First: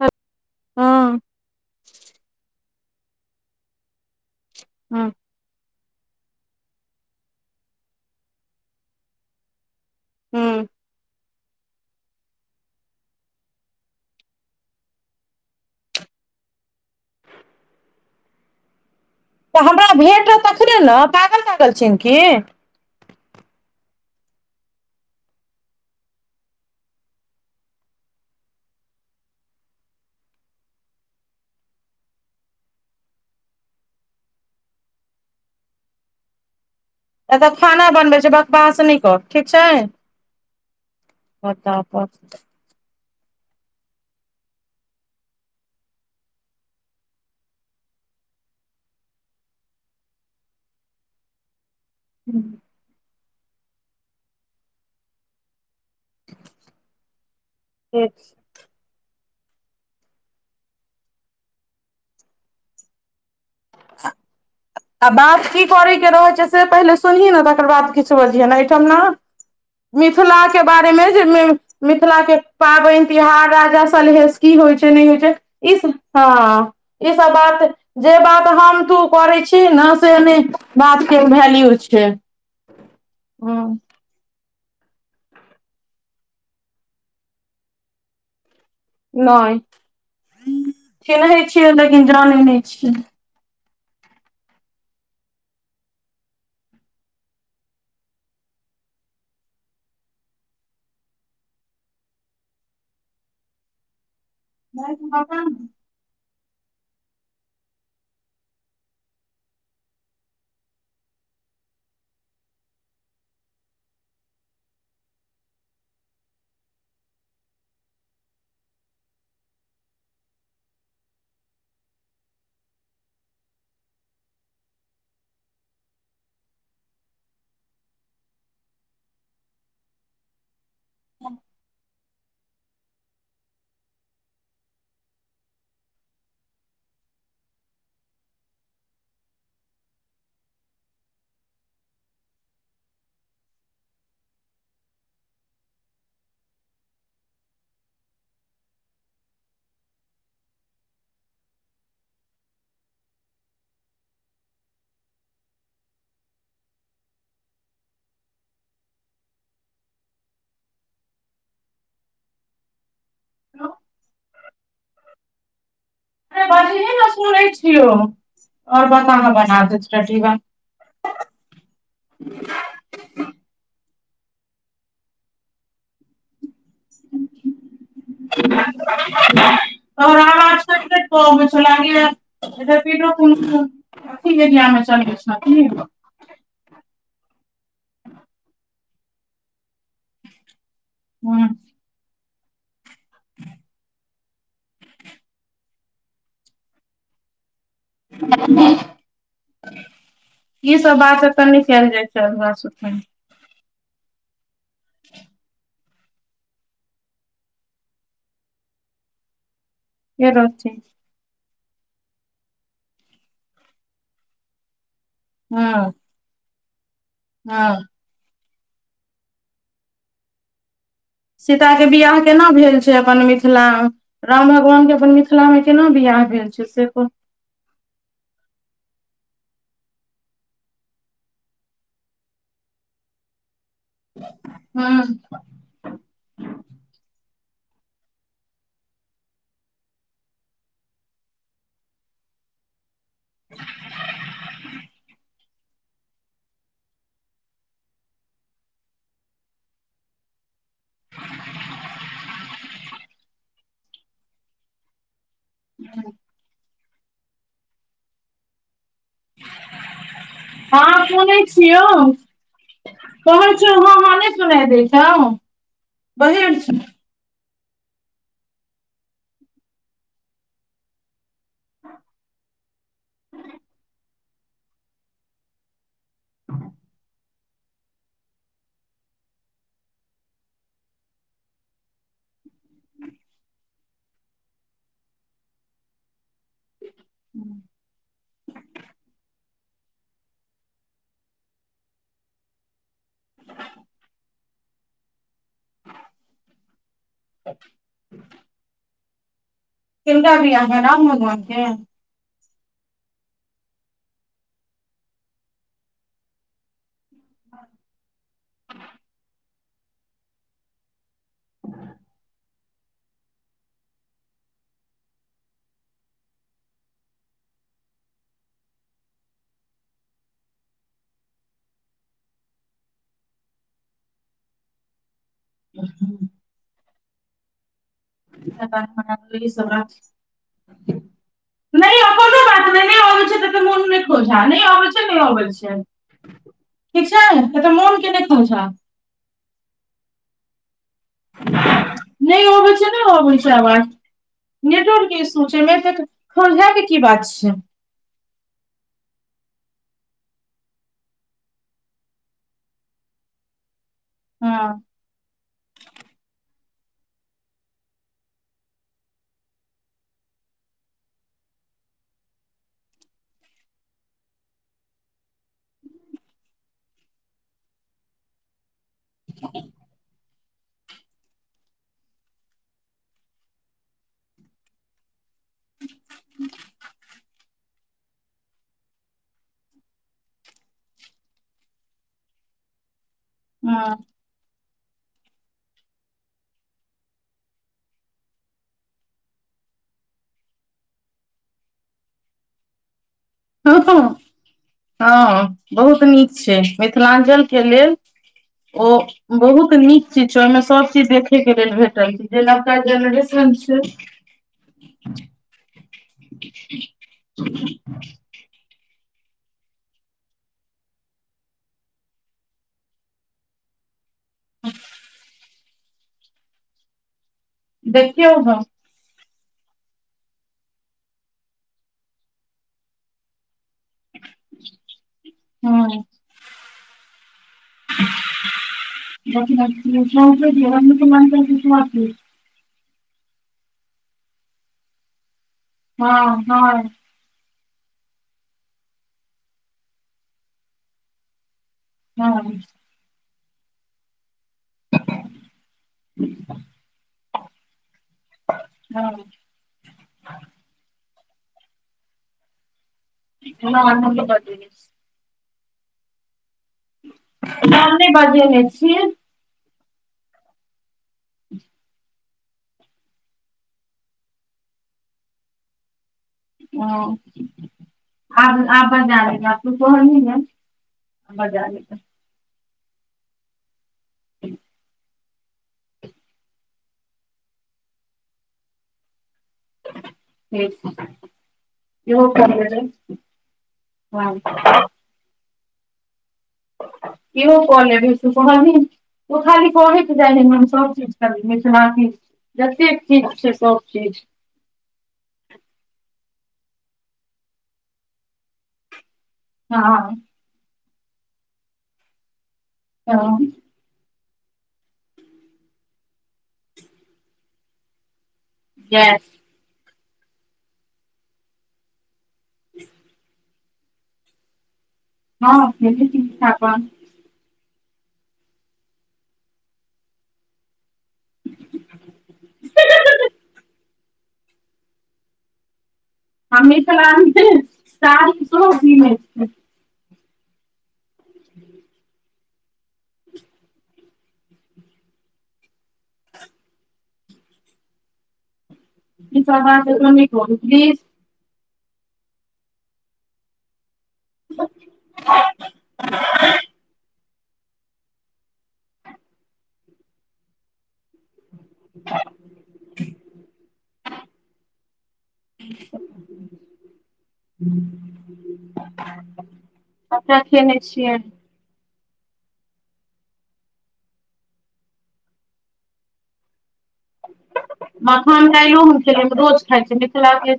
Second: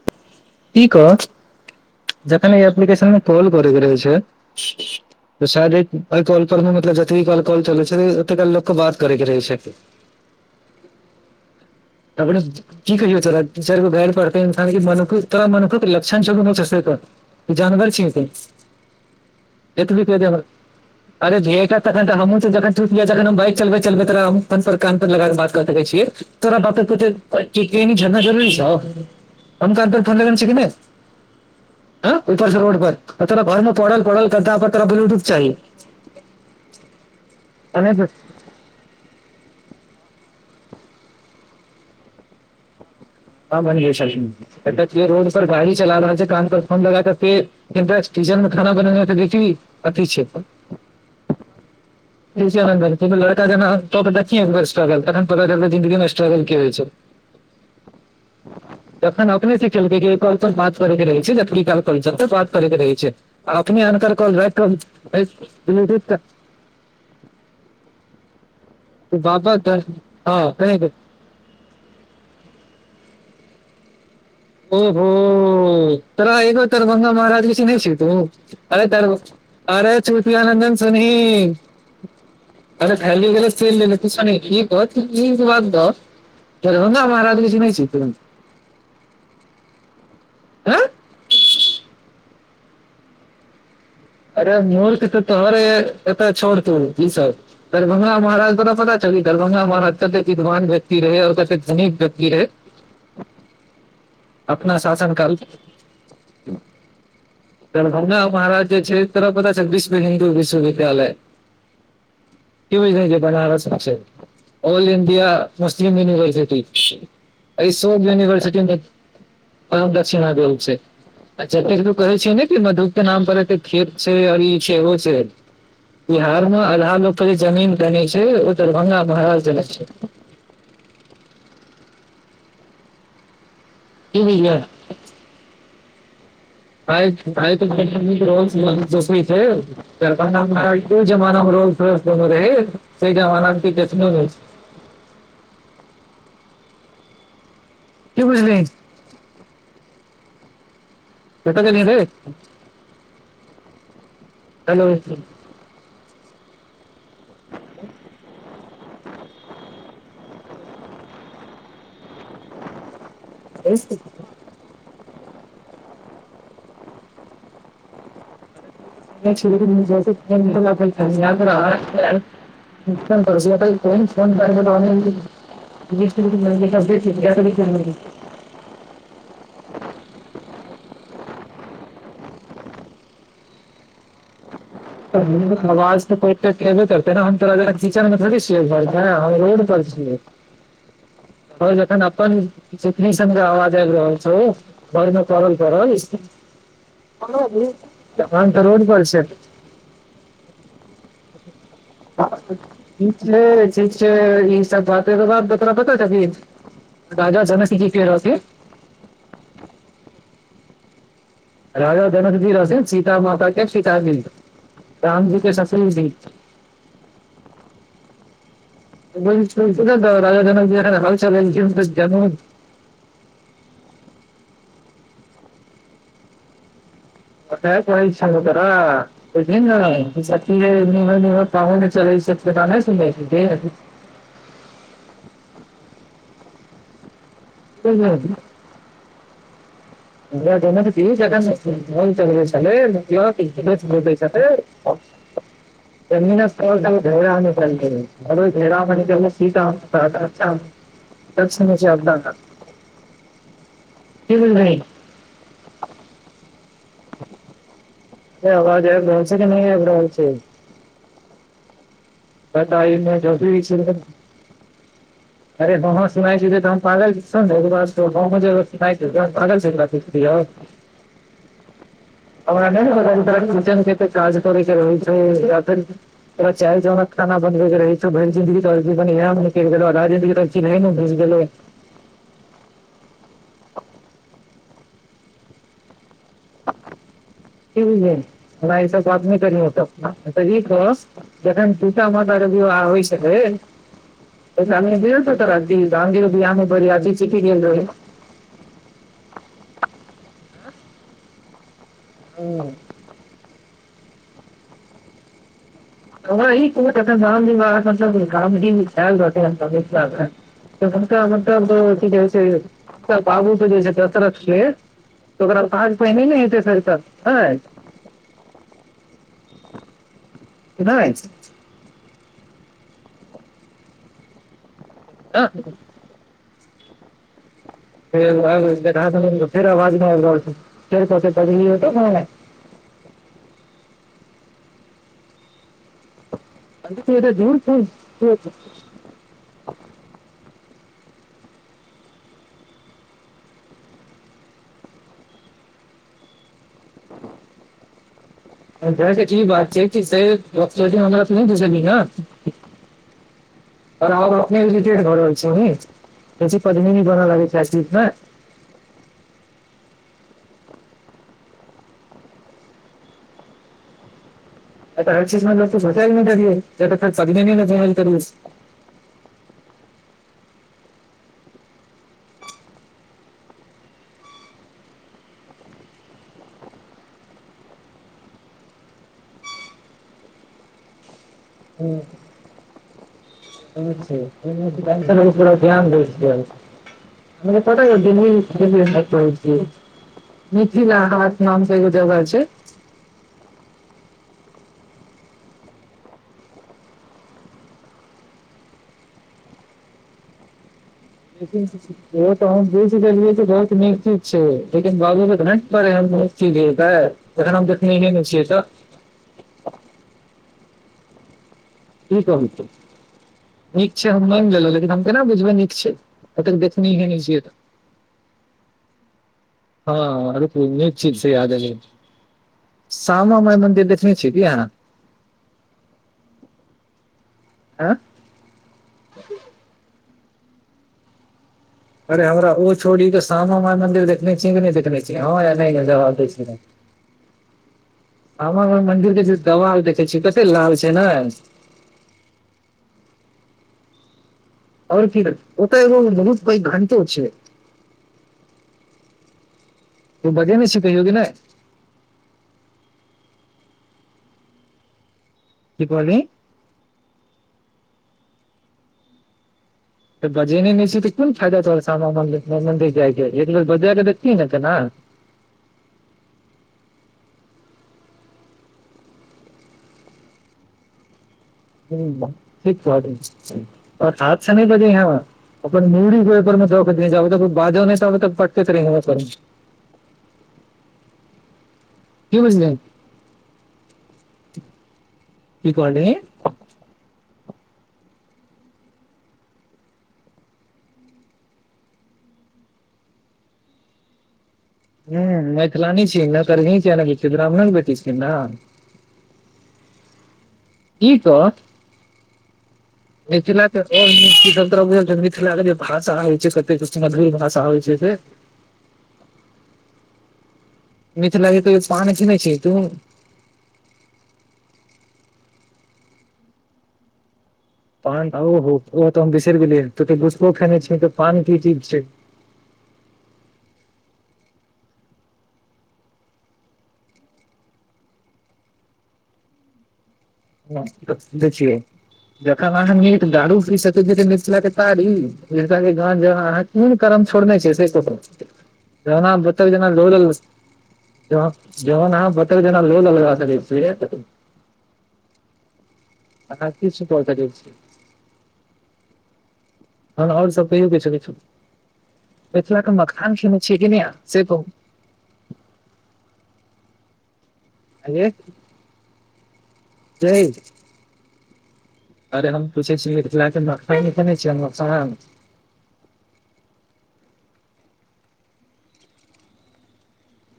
हँ की कह जखन ई एप्लीकेशन मे कॉल करके रहे हँ छै शायद एहि कॉल पर मे मतलब जतबी कॉल कॉल चलै छै ओते काल लोकके बात करऽ के रहै छै हूँ त अपने [unintelligible] की कहियो तोरा तीन- चारि गो गायर पड़तै तोरा मनुखक लक्षण छौ की नै से कह जानवर छिहि तु तऽ हमरा एत भी क द भेटत तखने अरे भ तखन त हम जखन जखन हम बाइक चलबैत चलबैत हम पर कान पर लगाक बात सक छिय तोरा ब झरना जरूरी छौ हम कान पर फोन लगने छियै कि नहि ह ऊपर से रोड पर तोरा घरमे पल पल कर तोरा ब्लूटूथ चाही एतऽ खाना चाही बनबै छियै बकबास नै कर ठीक छै फटाफट हँ बनिय रोड पर गाड़ी चला रह रहल छै कान पर फोन लगा करके किचन खाना बन देखी अति छै लड़का जेना कऽ के देखहीं स्ट्रगल तखन पता चलतौ स्ट्रगल स्ट्रगल की होइ छै ठीक तखन अपने सिखेलकै कॉल पर बात करे के रहै छै जब क कल बात करे के रहै छै अपने अनकर कॉल राइख कऽ आ बात की करयके रहै छै से पहिले सुनही ने तकर बाद किछ बजिहेन तब न बाबा तऽ मिथिला हँ के कहि दे बारे मे मिथिला के पाबनि तिहार राजा सलहेश्व ओहो तोरा एकगो ई दरभंगा सब महाराज के बात चिन्है छी तुं जे बात हम अरे दर तू करै छी ने अरे से नहि चुतियानन्दन बात के सुनही वैल्यू छै अरे थैली गेलय हँ तेल लेबय सुनही इ बाद कह दरभंगा महाराज के चिन्है छीहीं तुं नै हँ फेरय छियै लेकिन जानै नै छियै अरे मूर्ख तऽ तहरे एत छोड़ते ई दरभंगा महाराज तोरा पता छौ कि दरभङंगा महाराज कतेक विद्वान व्यक्ति रहै आओर कते धनीक व्यकि रहै [unintelligible] अपना शासन काल दरभंगा महाराज के छै तोरा पता छौ विश्व हिन्दू विश्वविद्यालय की बुझ लिहि जे बनारसमे छै ऑल इंडिया मुस्लिम यूनिवर्सिटी एहिसो यूनिवर्सिटी मे परम दक्षिणा देल छै आ जतेक तू कहे छियै ने कि मधु के नाम पर एतेक खेत छै आ इ छै ओ छै बिहार म आधा लोक के जे जमीन देने छै ओ दरभंगा महाराज देने छै [unintelligible] कि होयऽ आ [unintelligible] आ तऽ जोसमी के दरभंगा महाराज उ जमानामे रोल्स- रॉयस लेने रहै जै जमानामे कियो देखने नै छै की बुझलिही कतऽ गेलहिं रै हेलो [unintelligible] हस अरे बाजही ने सुनै छियौ ओर बताहाँ बना देत टटिबा कोन फोन कर त लिस्ट भ सुे के क की खरे [inaudible] त रामा [inaudible] पमेै लगे ए फे [inaudible] त आवाज कहबे करतै ने हम तोरा [inaudible] सचन मेथ छियै रोड पर छियै हँ जखन अपन जीवनी सब के आवाज आबि रहल छै घरमे कबल [inaudible] कर करड प छै ई सब बात एतऽ नै कएल जाइत छै हमरा स रै ठीक छै ई सब बाते तोरा पता छऽ की राजा जनक जी के रहथिन इर छै। राजा जनकजीर से सीता माता के सीतााबिन्दु ताम जे कस हँ भी [inaudible] हँ ब ने तऽ राजा झाना [inaudible] सीता के बिवाह केना भेल छै अपन मिथिला राम भगवान के अपन मिथिला मे केना बियाह भेल छै से क कत को इ्छा हो तरा त ज सा [unintelligible] हां ह ह राजा जनक जी जखन हल चलबै छलै य ह बदै छथि त त ने [unintelligible] घरो झ म [unintelligible] सीख छै ह रही ह से आवाज आइब रहल छै कि नहि आइब रहल छै हँ सुनै छियौ प तइमे जोस सुनाय द छ अरे तँ सुनै छी जे त हम पागल छियै [unintelligible] [unintelligible] तोरा चाइर जोनक खाना बनबै के रहै छौ भरि जीन्दीगी बन दीह गेल राजनी तऽ चिहै ने घुस गेलो ह हँ ठ भझ मरा एहिस [inaudible] बात्मी करी होतऽ ई जखन सीता माता के विवाह होइ छलै त दर त अधी गाँंगी भी आ बड़ी अदी चिटी गेल रही किनका वियाह राम भगवानके ह ह ई क सी ब कामी चाल रोटे अ बत अक अक ओजस बाबू के जे दशरखे त ओकरा कहाज पहिने ने हेते सरिस ह कीनहि ह हँ [inaudible] [inaudible] फेर ई फेर सब आवाज ने आ रहल छै फेर नहि पने कोनो बात नहि नहि आबे छै त तऽ मोन नहि खोझा नहि आबे छै त नहि आबे छै ठीक नहि छै एते ए तऽ मन के नहि दूर खउझा नहि अबै छै नहि अबै छै अवाज नेटवर्क के इसू छै खउझै के की बात छै [inaudible] अचछी बात छै किस भी ह [unintelligible] आर अपनेे हँ घर रहल छी पदमीनी बन लागे छै मे तऽ अरचीस मल तू सचल नहि त तऽ ख पदने नहि त ह [inaudible] ह [inaudible] ह हँ अचछा न ध्यान द प डै [unintelligible] मिथिल हाट नाम के एगो जगह छै हं हं बहुत नीक छै मिथिलांचल के लेल ओ बहुत नीक चीज छै ओहिमें सब चीज देख तऽ हम बुझ गेलियै जे बहुत छै नीक चीज छै लेकिन बाबू नहि जखन हम देखने ही न छियै तऽ की कहू नीक छै हम मनि गेलहुँ लेकिन हम केना बुझबै नीक छै आइ तक देखने है न छिय तऽ देखियौ हम हँ निक चिज से याद एलय श्यामा माइ मन्दिर देखने छियै कि हां आँ देख जरी मान कि [unintelligible] अरे हमरा ओ छोड़ीे श्यामा माइ मंन्दिर देखने छिय कि नहि देखने छी हँ या नहि में जवाब दै हँ छ हँ श्यामा मंन्दिर के जे दिवाल देखै छियै कते लाल छै ने हँ ओर कि ओ तऽ एो बहुत पैघ घंटो छै उ वजेने छियै कहियो कि नहि नहि हम त बजे ने छियै की कहली हम नै बजेने छि त बजे नहि छि तऽ कोन फायदा तोहर‌ श्यामा मन्दिर जाइ के एक बेर बजा के देखति ने तना हाँ आ आब बजा लेबय आब तू कहली ना त बजा य ह ठीक बाद हाथ से नहि बजे हैं अपन मुरी को उपर में वखत न आब त बाजो नहि ताबे तऽ पटते तर ठीक छै इ हो की कर बुझलिही लेबैय कि कहलि कियो क ले भी सु कहबी तू खाली कहेके जाइ छै हम सब चीज कर मिथिल जतेक चीज छै सब चीज ह मैथिलानी छिय ने ती ब्राह्मणे बेटी छिय ने हँ कि त हँ मिथिला ओहनी तोरा बुझल छ मिथिलाँ क के जे भाषा होइ छै कत मधुर भाषा होइ छै से ग मिथिला के कहयो पान खने छी तू हँ फ ठीकठ क पान ओहो ओत हम बिसर गेलियै तो गुसको खेने छी त पान की चीज छै ठाक मिथला के सरसो कीने छिये ह दै छियै जखन अहाँ नीट दारू पी सकै छी मिथिला के तारी मिथिला के गांजा अहाँ कौन करम छोड़ने छै से कहुँ जेना ई अब सब बात जेना एतऽ ल नहि कहू प्लीज ज जाँ बटर जेना लो लगा ब आहा किछ क‌ सकै छी ह ओर सब कहियौ किछो किछ मिथिला के मखान खने छियै क ने से कहू [unintelligible] अरे कते यै खेने छिय अरे हम पुछै छियैने छ मखान तइयो हम खेले रोज खाई छी मिथिलाके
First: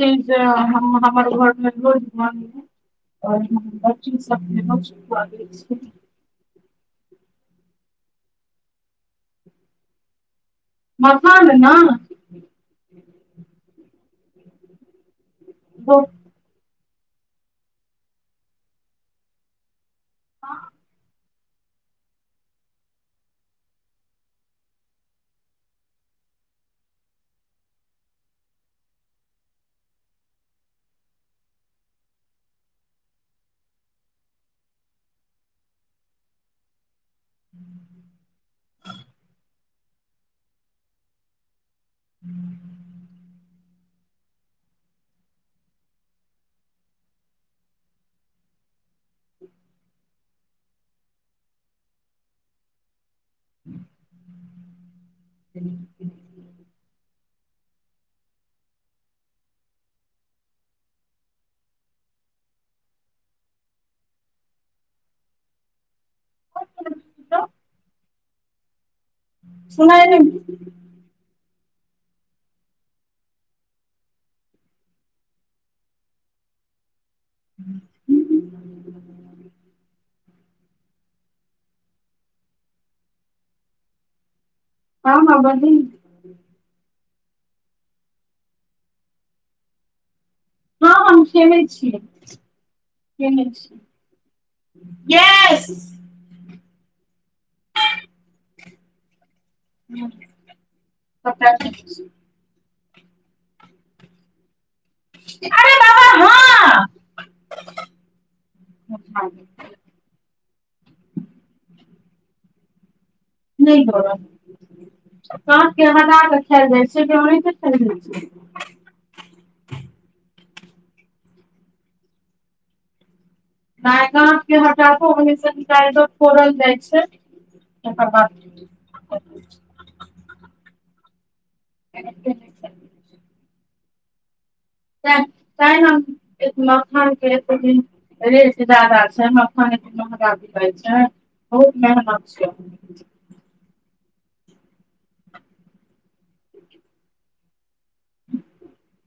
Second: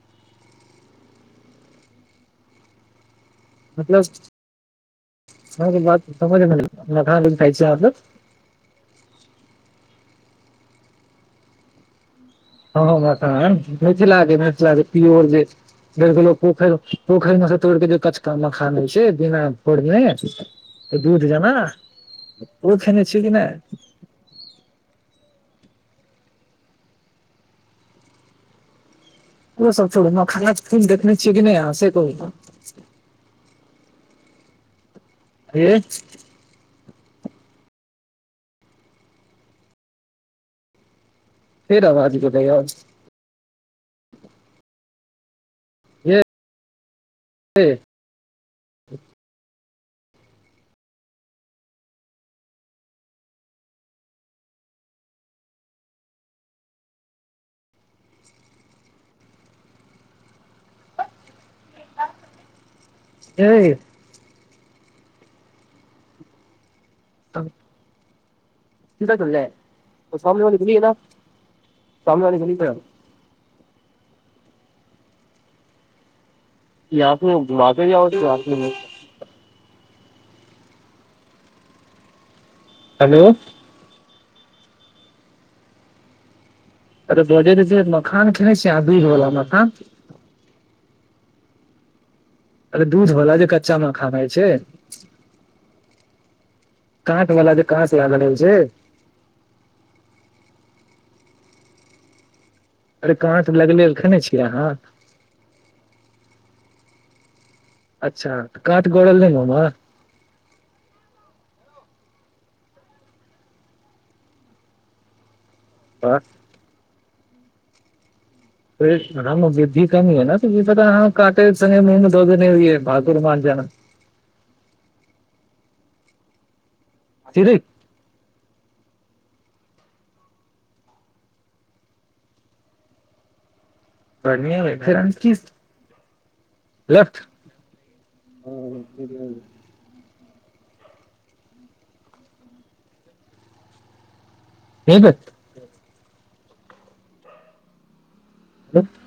चीज हम हमर घर मे रोज म मतलब हैर सब अहाँके [unintelligible] बात समझ खान ली खाइ छीह मखान हय हँ मिचला चला पर जे ढ़ो पोखर पोखरिमे तोड़ देलिय कचका [unintelligible] कफोरने का मखान होइ छै बिना जाना ओ खने छिय कि नै ओ सब छरू मखाना के फिल्म देखने छियै कि नहि से कहू त हे [inaudible] [inaudible] फेर अवाज गेलेए है [inaudible] ए तब सुनाइ नहि [unintelligible] [unintelligible] हेलो ह ह बहिन अरे बजे छै मखान खेनाइ छै आदूधवला मखान हँ हम खेने छिय अरे दूध वाला जे कच्चा मखान है छै यस सबटा काँठ वला जे काँस लानल रहे छै [unintelligible] अरे काँट लगले ल खेने छियै अहाँ अरे बाबा हँ अच्छा काँट गोड़ल नै मुँह नहि में नहि गड़ल काँट के वाह, हटा क खाएल जाइ छै ओहि के खाएल जाए छै त रंग बुद्धि कम ह ने तु पता काटे संगे मुँह में दो देने हइै भाकुर मान जना ना काँट के हटाको ओहने से निकाल क फोड़ल जाय छै कथीरे एकर बात [unintelligible] बढ़िये रहे तै काल्हि हम एक मखान लेफ्ट के एत्तैके रेट जादा छै तहन एत्तेक महंगा भेटै छै बहुत मेहनत छियै हे बै [inaudible]